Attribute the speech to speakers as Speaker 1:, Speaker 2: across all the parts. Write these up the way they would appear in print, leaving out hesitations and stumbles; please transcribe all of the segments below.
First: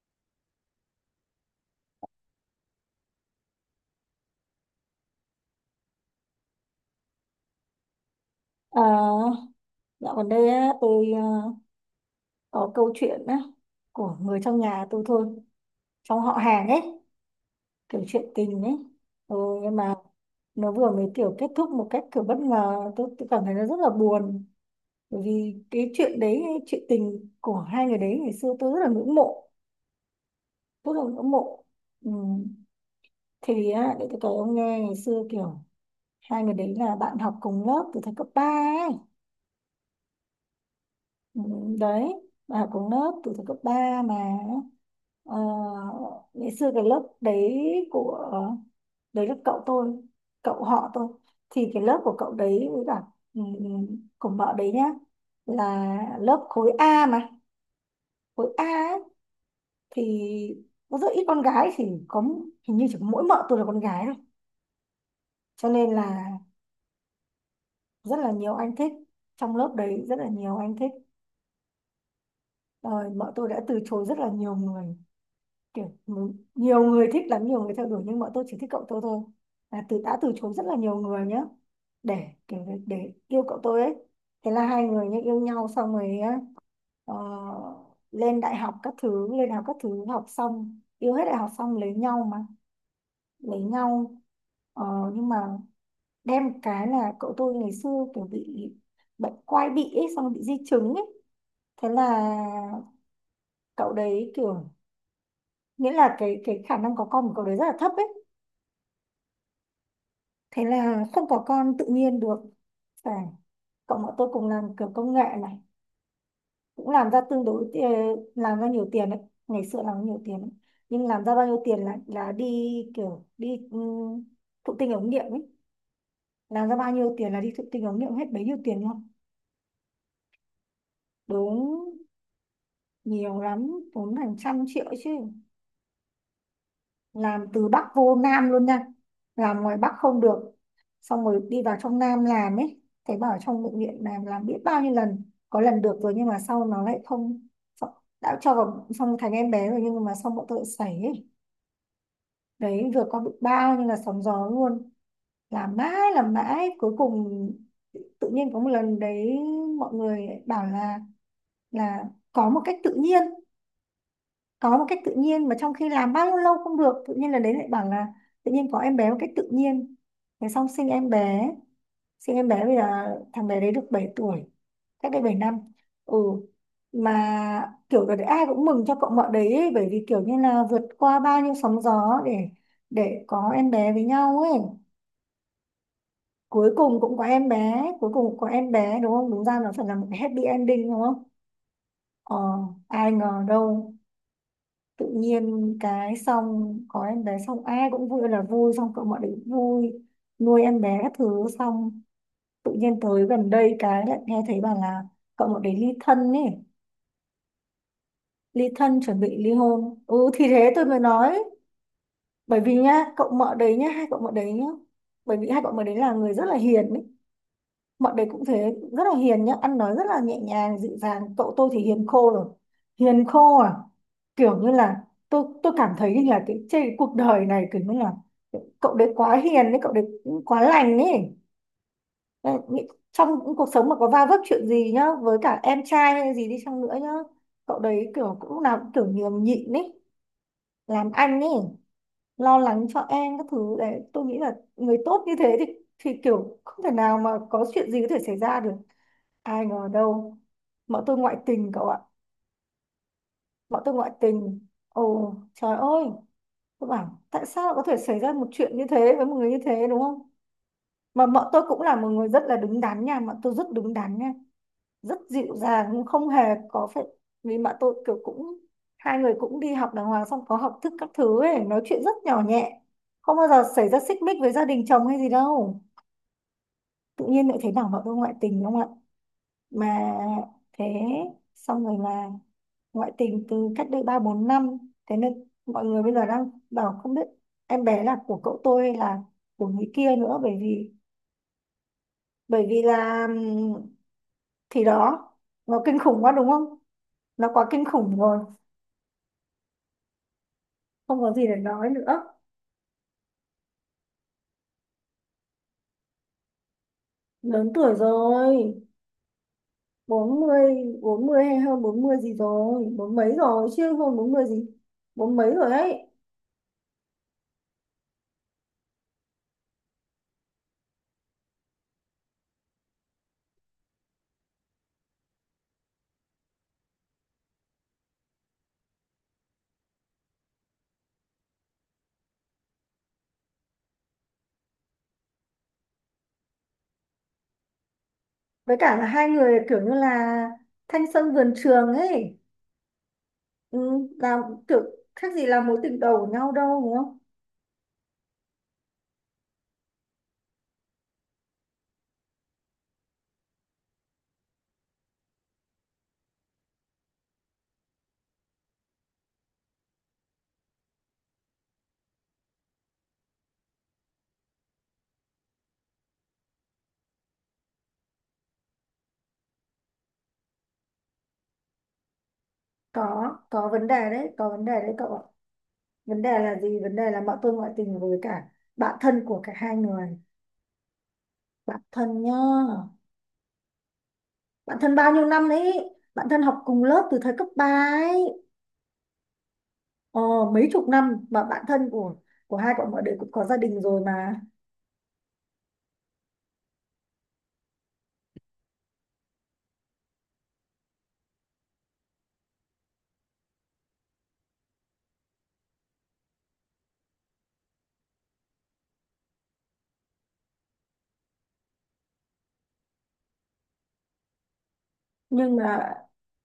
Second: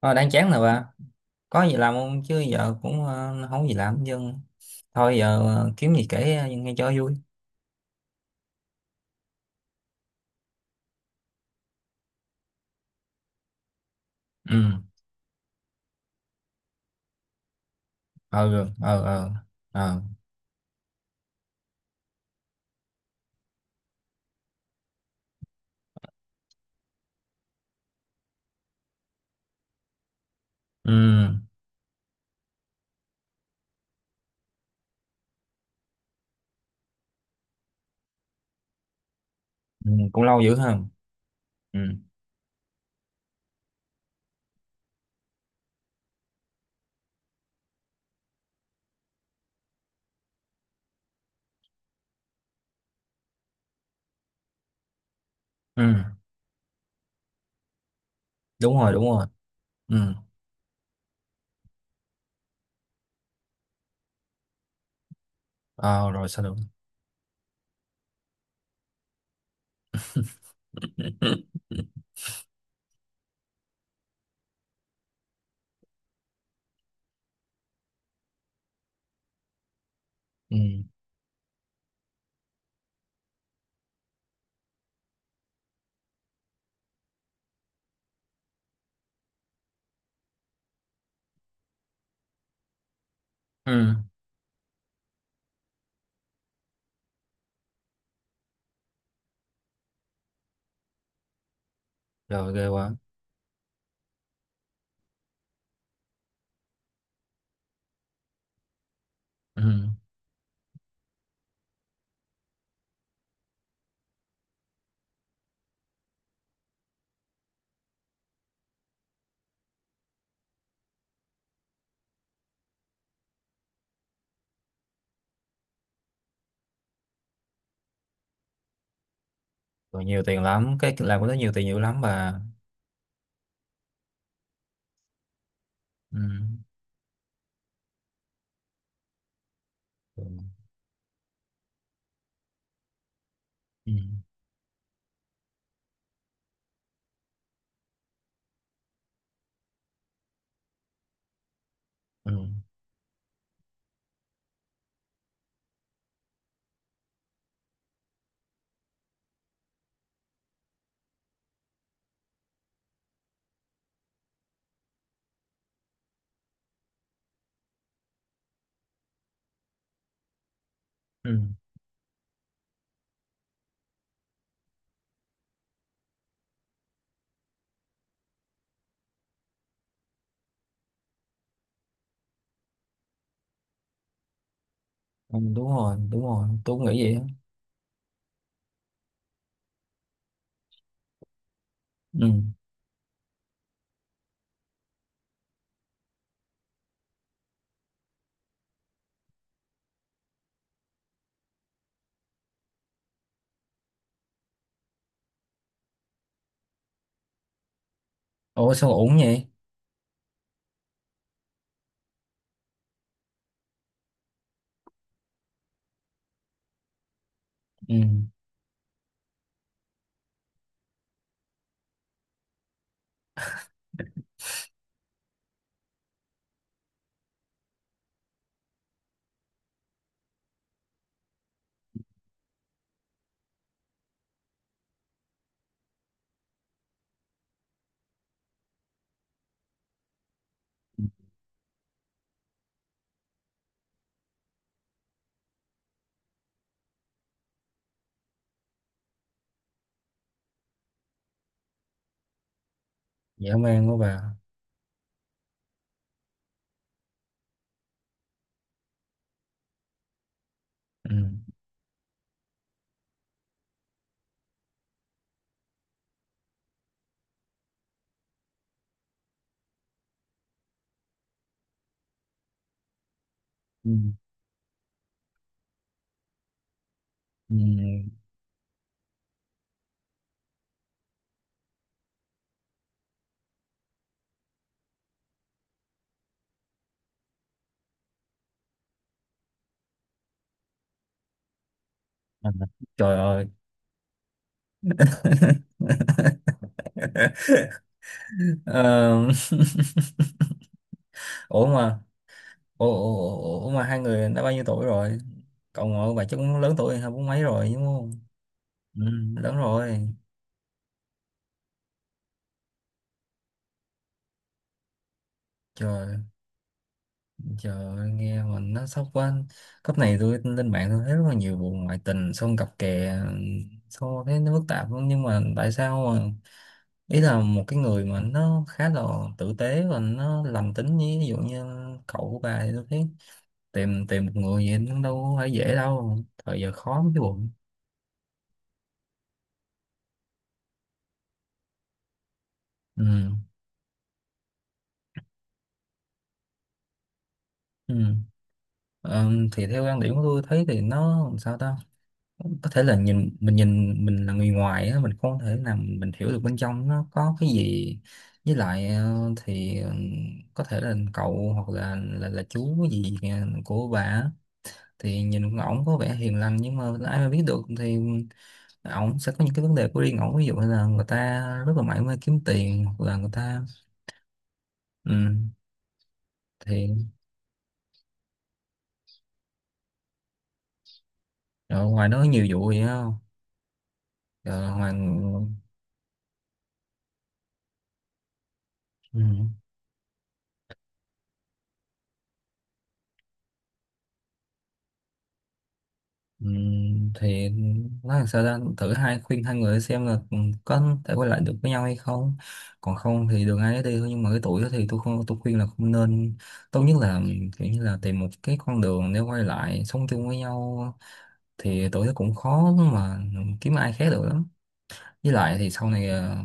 Speaker 1: Ờ, đang chán rồi bà, có gì làm không chứ giờ cũng không có gì làm. Nhưng thôi giờ kiếm gì kể nghe cho vui.
Speaker 2: À, dạo gần đây á, tôi à, có câu chuyện á, của người trong
Speaker 1: Ừ.
Speaker 2: nhà tôi thôi, trong họ hàng ấy, kiểu chuyện
Speaker 1: Ờ,
Speaker 2: tình
Speaker 1: ừ,
Speaker 2: ấy.
Speaker 1: ờ, ờ.
Speaker 2: Ừ, nhưng mà
Speaker 1: Ờ,
Speaker 2: nó vừa mới kiểu kết thúc một cách kiểu bất ngờ, tôi cảm thấy nó rất là buồn. Bởi vì cái chuyện đấy, chuyện tình của hai người đấy ngày xưa tôi rất là ngưỡng mộ, rất
Speaker 1: ừ.
Speaker 2: là ngưỡng mộ. Ừ. Thì á, để tôi kể ông nghe ngày xưa kiểu hai người đấy là bạn học cùng lớp từ thời cấp 3 ấy.
Speaker 1: Ừ, cũng lâu dữ ha.
Speaker 2: Ừ,
Speaker 1: Ừ.
Speaker 2: đấy, bạn học cùng lớp từ thời cấp 3 mà. Ờ, ngày xưa cái lớp đấy của đấy là cậu tôi, cậu họ tôi, thì cái lớp của cậu đấy với cả của vợ đấy nhá
Speaker 1: Ừ,
Speaker 2: là lớp khối A mà, khối A
Speaker 1: đúng rồi,
Speaker 2: ấy,
Speaker 1: đúng rồi. Ừ.
Speaker 2: thì có rất ít con gái, thì có hình như chỉ có mỗi vợ tôi là con gái thôi, cho nên
Speaker 1: Ờ, rồi
Speaker 2: là
Speaker 1: sao được.
Speaker 2: rất là nhiều anh thích, trong lớp đấy rất là nhiều anh thích, rồi vợ tôi đã từ chối rất là nhiều người, kiểu nhiều người thích lắm, nhiều người theo đuổi, nhưng bọn tôi chỉ thích cậu tôi thôi, là từ đã từ chối
Speaker 1: Ừ.
Speaker 2: rất là nhiều người nhá, để kiểu để yêu cậu tôi ấy. Thế là hai người nhá yêu nhau xong rồi á, ờ, lên đại học các thứ, lên đại học các thứ, học xong yêu hết đại học xong lấy nhau mà, lấy
Speaker 1: Ừ,
Speaker 2: nhau. Ờ, nhưng mà đem cái là cậu tôi ngày xưa kiểu bị bệnh quai bị ấy, xong rồi bị di chứng ấy, thế là
Speaker 1: rồi ghê quá.
Speaker 2: cậu đấy kiểu, nghĩa là cái khả năng có con của cậu đấy rất là thấp ấy,
Speaker 1: Ừ.
Speaker 2: thế là không có con tự nhiên được, phải. Cộng bọn tôi cùng làm kiểu công nghệ này cũng làm ra làm ra nhiều tiền đấy, ngày xưa làm nhiều tiền đấy. Nhưng làm ra bao nhiêu tiền là đi, kiểu đi thụ tinh ống nghiệm ấy, làm ra bao nhiêu tiền là đi thụ tinh ống nghiệm hết bấy nhiêu tiền luôn.
Speaker 1: Rồi, nhiều tiền lắm, cái làm của nó nhiều tiền, nhiều
Speaker 2: Đúng,
Speaker 1: lắm bà.
Speaker 2: nhiều lắm, tốn hàng trăm triệu chứ.
Speaker 1: Ừ.
Speaker 2: Làm từ Bắc vô Nam luôn nha, làm ngoài Bắc không
Speaker 1: Ừ.
Speaker 2: được, xong rồi đi vào trong Nam làm ấy. Thấy bảo trong bệnh
Speaker 1: Ừ.
Speaker 2: viện làm biết bao nhiêu lần, có lần được rồi nhưng mà sau nó lại không, đã cho vào xong thành em bé rồi nhưng mà xong bọn tôi lại sảy ấy.
Speaker 1: Ừ.
Speaker 2: Đấy, vừa có bị bao nhiêu là sóng gió luôn, làm mãi cuối cùng tự nhiên có một lần đấy, mọi người bảo là có một cách tự nhiên, có một cách tự nhiên, mà trong khi làm bao nhiêu lâu không được, tự nhiên là đấy lại bảo là tự nhiên có em bé một cách tự nhiên. Thế xong sinh em
Speaker 1: Ừ.
Speaker 2: bé, sinh em bé. Bây giờ thằng bé đấy được 7 tuổi, cách đây 7 năm. Ừ, mà kiểu là ai cũng mừng cho cậu mợ đấy ấy, bởi vì kiểu như là vượt qua bao nhiêu sóng gió để có em bé với nhau ấy.
Speaker 1: Ừ, đúng rồi, đúng rồi,
Speaker 2: Cuối
Speaker 1: tôi cũng
Speaker 2: cùng
Speaker 1: nghĩ vậy
Speaker 2: cũng có
Speaker 1: á.
Speaker 2: em bé, cuối cùng cũng có em bé, đúng không? Đúng ra nó phải là một cái happy ending đúng không.
Speaker 1: Ừ.
Speaker 2: Ờ, ai ngờ đâu, tự nhiên cái xong có em bé xong ai cũng vui là vui, xong cậu mọi đứa cũng vui, nuôi em bé các thứ xong, tự nhiên tới gần đây cái lại nghe thấy bảo là cậu mọi đứa ly thân ấy, ly
Speaker 1: Ủa sao
Speaker 2: thân
Speaker 1: ổn
Speaker 2: chuẩn bị
Speaker 1: vậy?
Speaker 2: ly hôn. Ừ thì thế tôi mới nói, bởi vì nhá cậu mợ đấy nhá, hai cậu mợ đấy nhá, bởi vì hai cậu mợ đấy là người rất là hiền ấy,
Speaker 1: Ừ. Ừ.
Speaker 2: mọi đấy cũng thế, rất là hiền nhá, ăn nói rất là nhẹ nhàng, dịu dàng. Cậu tôi thì hiền khô rồi. Hiền khô à? Kiểu như là tôi cảm thấy như là cái trên cái cuộc đời này kiểu như là cậu đấy quá hiền đấy, cậu đấy cũng quá lành ấy. Đấy, trong những cuộc sống mà có va vấp chuyện gì nhá, với cả em trai hay gì đi chăng nữa nhá, cậu đấy kiểu cũng lúc nào cũng kiểu nhường nhịn ấy, làm anh ấy, lo lắng cho em các thứ đấy. Tôi nghĩ là người tốt như thế thì kiểu không thể nào mà có chuyện gì có thể xảy ra được. Ai ngờ đâu, bọn tôi ngoại tình cậu ạ,
Speaker 1: Dã
Speaker 2: bọn
Speaker 1: man
Speaker 2: tôi
Speaker 1: quá
Speaker 2: ngoại
Speaker 1: bà.
Speaker 2: tình. Ồ, trời ơi, tôi bảo tại sao lại có thể xảy ra một chuyện như thế với một người như thế đúng không?
Speaker 1: Ừ.
Speaker 2: Mà bọn tôi cũng là một người rất là đứng đắn nha, bọn tôi rất đứng đắn nha, rất dịu dàng, không hề có phải. Vì bọn tôi kiểu cũng, hai người cũng đi học đàng hoàng, xong có học thức các thứ ấy, nói chuyện rất nhỏ nhẹ, không bao giờ xảy
Speaker 1: Ừ.
Speaker 2: ra xích mích với gia đình chồng hay gì đâu, tự nhiên
Speaker 1: Ừ.
Speaker 2: lại thấy bảo bọn tôi ngoại tình đúng không ạ? Mà thế, xong rồi là ngoại tình từ cách đây ba bốn năm, thế nên mọi người bây giờ đang bảo không biết em bé là của cậu tôi hay là của người kia nữa, bởi vì,
Speaker 1: À,
Speaker 2: bởi vì
Speaker 1: trời
Speaker 2: là
Speaker 1: ơi.
Speaker 2: thì đó, nó kinh khủng quá đúng không, nó quá kinh khủng rồi,
Speaker 1: Ờ,
Speaker 2: không có gì để
Speaker 1: ủa
Speaker 2: nói
Speaker 1: mà,
Speaker 2: nữa.
Speaker 1: ủa, ủa, ủa, ủa mà hai người đã bao nhiêu tuổi rồi? Cậu ngồi bà chắc cũng lớn tuổi, hai bốn mấy
Speaker 2: Lớn
Speaker 1: rồi đúng
Speaker 2: tuổi
Speaker 1: không?
Speaker 2: rồi,
Speaker 1: Ừ, lớn rồi.
Speaker 2: bốn mươi bốn mươi hay hơn bốn mươi gì rồi, bốn mấy rồi chứ, hơn bốn mươi gì, bốn mấy rồi ấy.
Speaker 1: Trời. Trời ơi, nghe mình nó sốc quá. Cấp này tôi lên mạng tôi thấy rất là nhiều vụ ngoại tình, xong cặp kè, xong thấy nó phức tạp lắm. Nhưng mà tại sao mà ý là một cái người mà nó khá là tử tế và nó lành tính, như ví dụ như cậu của bà, thì tôi thấy tìm tìm một người gì nó đâu phải dễ đâu. Thời giờ khó mới cái bụng.
Speaker 2: Với cả là hai người kiểu như là thanh xuân vườn trường ấy,
Speaker 1: Ừ.
Speaker 2: ừ, là kiểu khác gì là mối tình đầu của nhau đâu đúng không.
Speaker 1: Ừ. Ờ, thì theo quan điểm của tôi thấy thì nó làm sao ta, có thể là nhìn mình là người ngoài á, mình không thể nào mình hiểu được bên trong nó có cái gì. Với lại thì có thể là cậu hoặc là chú gì kìa của bà á, thì nhìn ổng có vẻ hiền lành, nhưng mà ai mà biết được thì ổng sẽ có những cái vấn đề của riêng ổng, ví dụ như là người ta rất là mải mê kiếm tiền hoặc
Speaker 2: có
Speaker 1: là người ta.
Speaker 2: có vấn đề đấy, có vấn đề đấy cậu ạ.
Speaker 1: Ừ.
Speaker 2: Vấn đề là gì? Vấn
Speaker 1: Thì
Speaker 2: đề là bọn tôi ngoại tình với cả bạn thân của cả hai người, bạn
Speaker 1: ở ngoài nó
Speaker 2: thân
Speaker 1: có
Speaker 2: nhá,
Speaker 1: nhiều vụ vậy không? Rồi
Speaker 2: bạn
Speaker 1: ngoài.
Speaker 2: thân bao nhiêu năm đấy, bạn thân học cùng lớp từ thời cấp 3, ấy,
Speaker 1: Ừ.
Speaker 2: ờ, mấy chục năm mà, bạn thân của hai bọn mọi đứa cũng có gia đình rồi mà.
Speaker 1: Ừ. Thì nói làm sao ra thử hai khuyên hai người xem là có thể quay lại được với nhau hay không, còn không thì đường ai nấy đi thôi. Nhưng mà cái tuổi đó thì tôi khuyên là không nên, tốt nhất là kiểu như là tìm một cái con đường để quay lại sống chung với nhau, thì tuổi đó cũng khó mà kiếm ai khác được lắm. Với
Speaker 2: Nhưng
Speaker 1: lại thì sau
Speaker 2: mà
Speaker 1: này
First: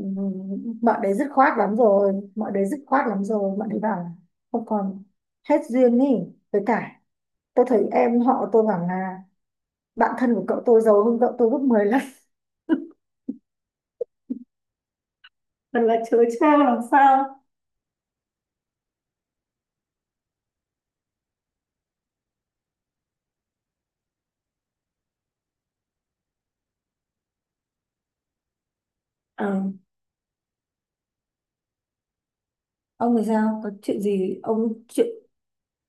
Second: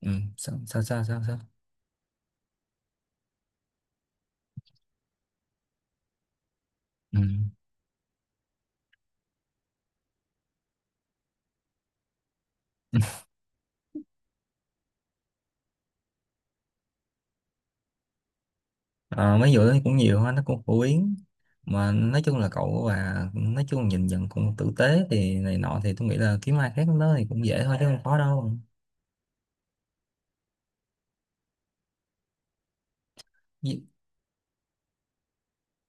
Speaker 1: ừ. Sao, sao,
Speaker 2: bọn
Speaker 1: sao
Speaker 2: đấy
Speaker 1: sao,
Speaker 2: dứt
Speaker 1: sao?
Speaker 2: khoát lắm rồi, bọn đấy dứt khoát lắm rồi, bọn đấy bảo là không còn, hết duyên ý. Với cả
Speaker 1: Ừ.
Speaker 2: tôi thấy em họ tôi bảo là bạn thân của cậu tôi giàu hơn cậu tôi gấp 10 lần. Thật là chớ trêu làm sao.
Speaker 1: Ờ, mấy vụ đó cũng nhiều ha, nó cũng phổ biến. Mà nói chung là cậu, và nói chung nhìn nhận cũng tử tế thì này nọ, thì tôi nghĩ là kiếm ai khác nó thì cũng dễ thôi chứ không khó đâu.
Speaker 2: Ờ, ông thì sao? Có
Speaker 1: Vì-
Speaker 2: chuyện gì? Ông chuyện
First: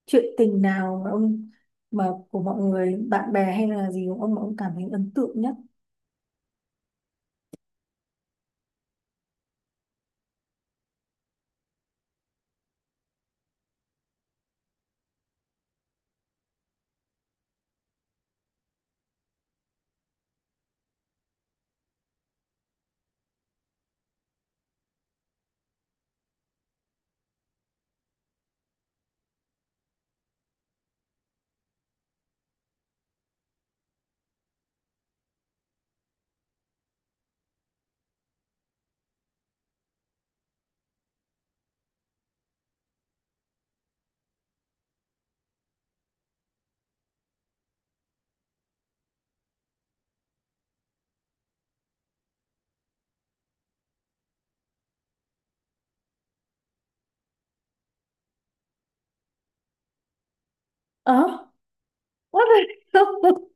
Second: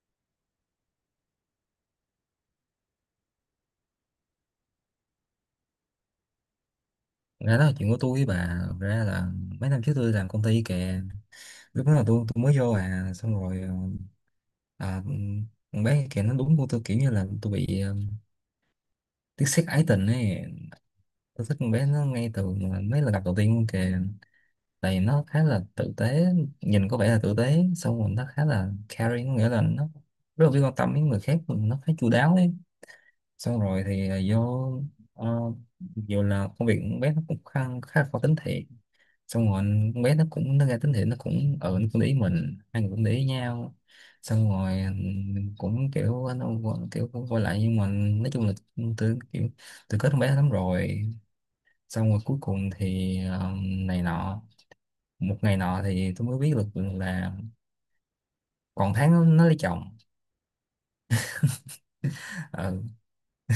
Speaker 2: chuyện tình nào mà ông, mà của mọi người, bạn bè hay là gì của ông mà ông cảm thấy ấn tượng nhất?
Speaker 1: Ra đó là chuyện của tôi với bà. Thật ra là mấy năm trước tôi làm công ty kìa, lúc đó là tôi mới vô, xong rồi à, con bé kìa nó đúng của tôi, kiểu như là tôi bị tiếc xét ái tình ấy. Tôi thích con bé nó ngay từ mà mấy lần gặp đầu tiên luôn kìa, tại vì nó khá là tử tế, nhìn có vẻ là tử tế, xong rồi nó khá là caring, có nghĩa là nó rất là biết quan tâm đến người khác, nó khá chu đáo ấy. Xong rồi thì vô uh, dù là công việc con bé nó cũng khá là khó tính thiệt, xong rồi con bé nó cũng nó ra tính thiện, nó cũng ở nó cũng để ý mình, hai người cũng để ý nhau, xong rồi mình cũng kiểu nó kiểu cũng quay lại, nhưng mà nói chung là tôi kiểu tôi kết con bé lắm rồi. Xong rồi cuối cùng thì này nọ, một ngày nọ thì tôi mới biết được là còn tháng nó lấy chồng.
Speaker 2: ờ What
Speaker 1: Ờ.
Speaker 2: the hell?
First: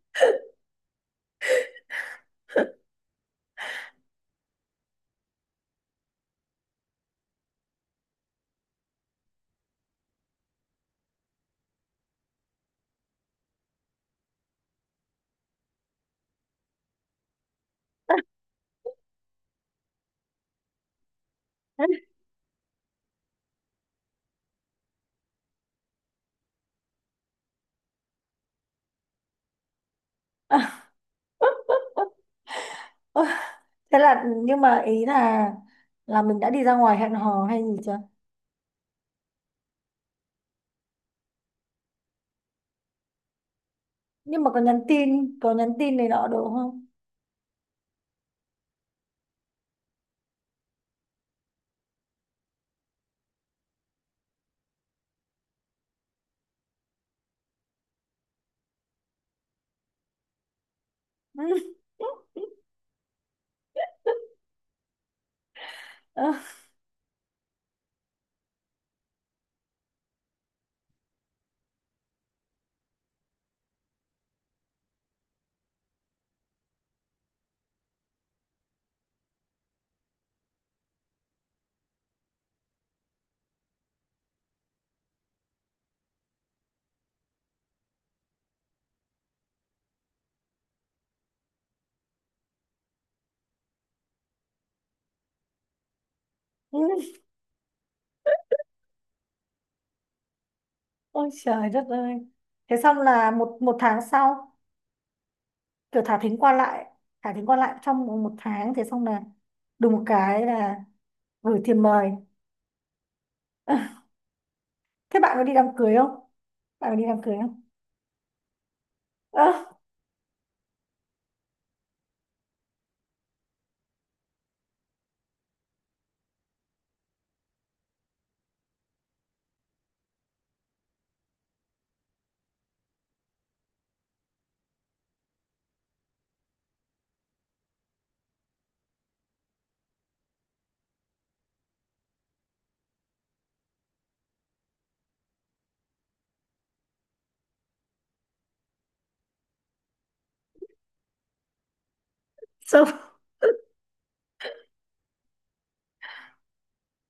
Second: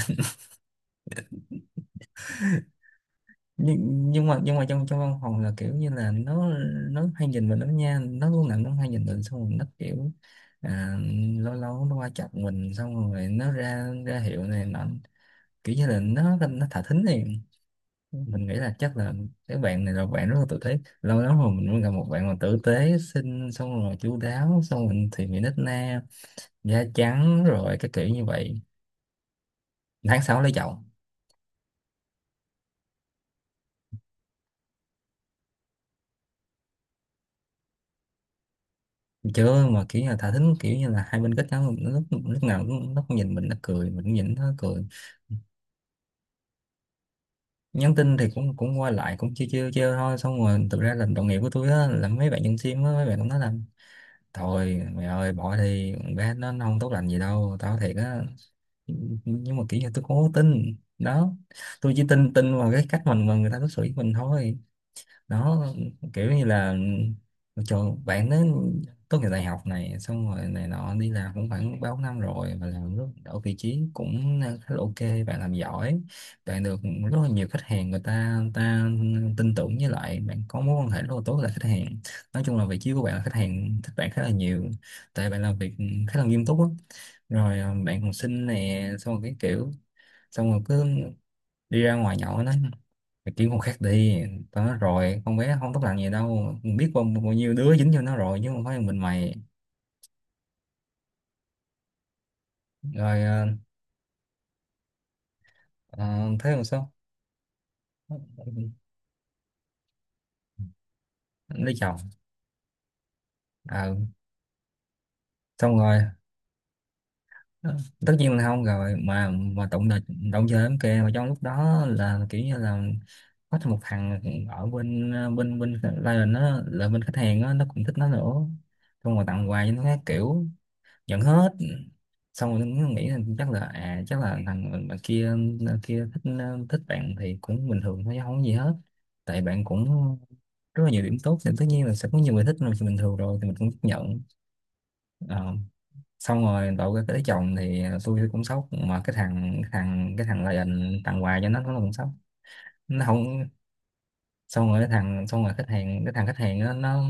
Speaker 1: nhưng, nhưng mà trong trong văn phòng là kiểu như là nó hay nhìn mình lắm nha, nó lúc nào nó hay nhìn mình, xong rồi nó kiểu à, lâu lâu nó qua chọc mình, xong rồi nó ra ra hiệu này nọ, kiểu như là nó thả thính này. Mình nghĩ là chắc là cái bạn này là bạn rất là tử tế, lâu lắm rồi mình mới gặp một bạn mà tử tế, xinh, xong rồi chu đáo, xong rồi thì mình nít na, da trắng rồi, cái kiểu như vậy. tháng 6 lấy
Speaker 2: À,
Speaker 1: chồng.
Speaker 2: ôi, thế là nhưng mà ý là mình đã đi ra ngoài hẹn hò hay gì chưa?
Speaker 1: Chưa, mà kiểu như là thả thính, kiểu như là hai bên kết nhau, nó lúc lúc nào cũng, nó cũng nhìn mình nó cười, mình cũng nhìn nó
Speaker 2: Nhưng mà
Speaker 1: cười.
Speaker 2: có nhắn tin này nọ được không?
Speaker 1: Nhắn tin thì cũng cũng qua lại, cũng chiêu chiêu chiêu thôi, xong rồi thực ra là đồng nghiệp của tôi á, là mấy bạn nhân sim á, mấy bạn cũng nói là thôi mày ơi, bỏ thì bé nó không tốt lành gì đâu, tao thiệt á. Nhưng mà kiểu như tôi không có tin đó, tôi chỉ tin tin vào cái cách mình mà người ta đối xử với mình thôi. Đó. Kiểu như là cho bạn đến tốt nghiệp đại học này, xong rồi này nọ, đi làm cũng khoảng 3-4 năm rồi, và làm rất ở vị trí cũng khá là ok, bạn làm giỏi, bạn được rất là nhiều khách hàng, người ta tin tưởng, với lại bạn có mối quan hệ rất là tốt với lại khách hàng. Nói chung là vị trí của bạn là khách hàng thích bạn khá là nhiều, tại bạn làm việc khá là nghiêm túc á. Rồi bạn còn xinh nè, xong rồi cái kiểu, xong rồi cứ đi ra ngoài nhậu đó, mày kiếm con khác đi, tao nói rồi con bé không tốt lành gì đâu, mình biết bao, bao nhiêu đứa dính cho nó rồi chứ không phải mình mày.
Speaker 2: Ôi trời đất ơi. Thế xong
Speaker 1: Rồi
Speaker 2: là một một tháng sau, kiểu thả
Speaker 1: ờ,
Speaker 2: thính
Speaker 1: thế
Speaker 2: qua
Speaker 1: làm
Speaker 2: lại,
Speaker 1: sao?
Speaker 2: thả thính qua lại trong một một tháng, thế xong là đùng một cái là gửi
Speaker 1: Lấy
Speaker 2: tiền
Speaker 1: chồng.
Speaker 2: mời.
Speaker 1: Ờ,
Speaker 2: Thế bạn có đi đám
Speaker 1: xong
Speaker 2: cưới
Speaker 1: rồi
Speaker 2: không? Bạn có đi đám cưới không?
Speaker 1: tất nhiên là không rồi, mà
Speaker 2: Ơ,
Speaker 1: mà tụng là động chơi lắm kìa, mà trong lúc đó là kiểu như là có thêm một thằng ở bên client, nó là bên khách hàng á, nó cũng thích nó nữa, xong rồi tặng quà cho nó các kiểu. Nhận hết. Xong rồi nó nghĩ là chắc là thằng bạn bạn kia, kia thích bạn thì cũng bình thường thôi chứ không có gì hết. Tại bạn cũng rất là nhiều điểm tốt, thì tất nhiên là sẽ có nhiều người thích rồi, thì bình thường rồi thì mình cũng chấp nhận. Ờ, xong rồi đậu cái tới chồng thì tôi cũng sốc, mà cái thằng lại tặng quà cho nó cũng sốc. Nó
Speaker 2: sốc.
Speaker 1: không. Xong rồi cái thằng, xong rồi khách hàng, cái thằng khách hàng nó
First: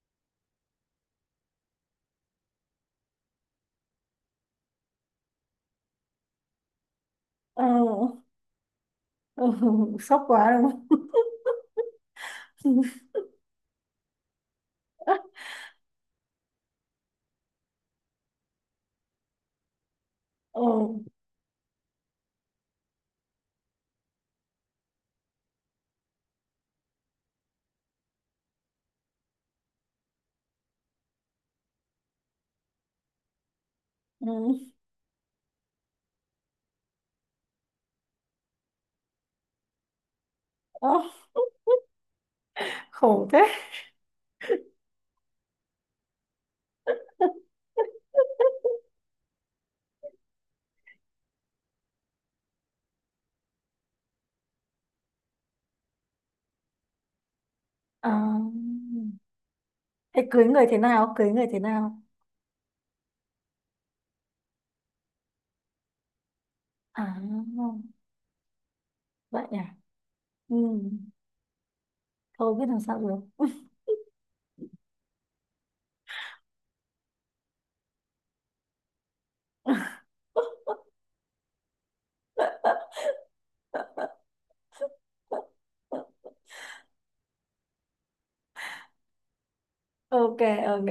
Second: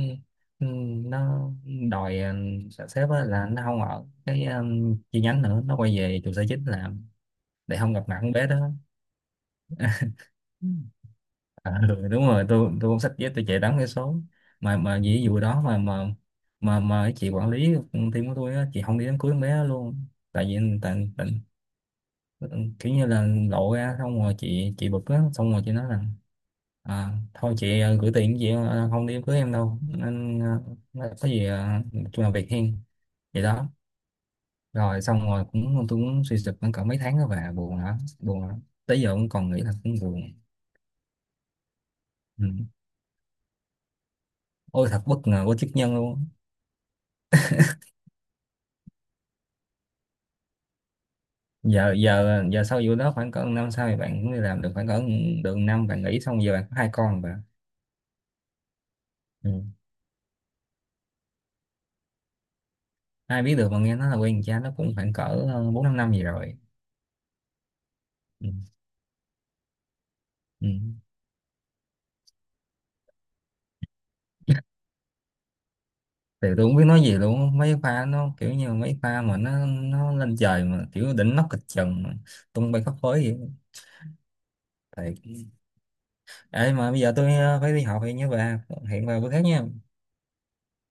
Speaker 1: ừ, nó đòi sếp á là nó không ở cái chi nhánh nữa, nó quay về trụ sở chính làm
Speaker 2: Ờ,
Speaker 1: để không gặp mặt con bé đó.
Speaker 2: ừ, sốc quá
Speaker 1: Ừ.
Speaker 2: đúng không?
Speaker 1: À, ừ, đúng rồi, tôi cũng xách dép tôi chạy đón cái số, mà vì vụ đó mà mà cái chị quản lý team của tôi á, chị không đi đám cưới con bé đó luôn, tại vì
Speaker 2: Ừ,
Speaker 1: tại, tại. Ừ, kiểu như là lộ ra, xong rồi chị bực á, xong rồi chị nói là thôi chị gửi tiền, chị không đi đám cưới em đâu nên nói có gì chung là việc hiên. Vậy đó.
Speaker 2: ừ,
Speaker 1: Rồi xong rồi cũng tôi cũng suy sụp cũng cỡ mấy tháng đó, và buồn lắm, buồn lắm, tới giờ cũng còn nghĩ là cũng buồn.
Speaker 2: ơ,
Speaker 1: Ừ.
Speaker 2: khổ thế.
Speaker 1: Ôi thật bất ngờ của chức nhân luôn. Giờ giờ giờ sau vụ đó khoảng cỡ năm sau thì bạn cũng đi làm được khoảng cỡ được năm, bạn nghỉ, xong giờ bạn có hai con rồi bạn.
Speaker 2: À,
Speaker 1: Ừ.
Speaker 2: thế cưới người thế nào? Cưới người thế nào?
Speaker 1: Ai biết được, mà nghe nói là quen cha nó cũng khoảng cỡ 4-5 năm gì rồi.
Speaker 2: À,
Speaker 1: Ừ.
Speaker 2: vậy à? Ừ,
Speaker 1: Ừ.
Speaker 2: thôi biết làm sao được.
Speaker 1: Thì tôi không biết nói gì luôn, mấy pha nó kiểu như mấy pha mà nó lên trời, mà kiểu đỉnh nóc kịch trần mà tung bay khắp phới vậy. Thiệt. Ấy mà bây giờ tôi phải đi học, thì nhớ về hiện vào bữa khác nha.
Speaker 2: Ok, ok.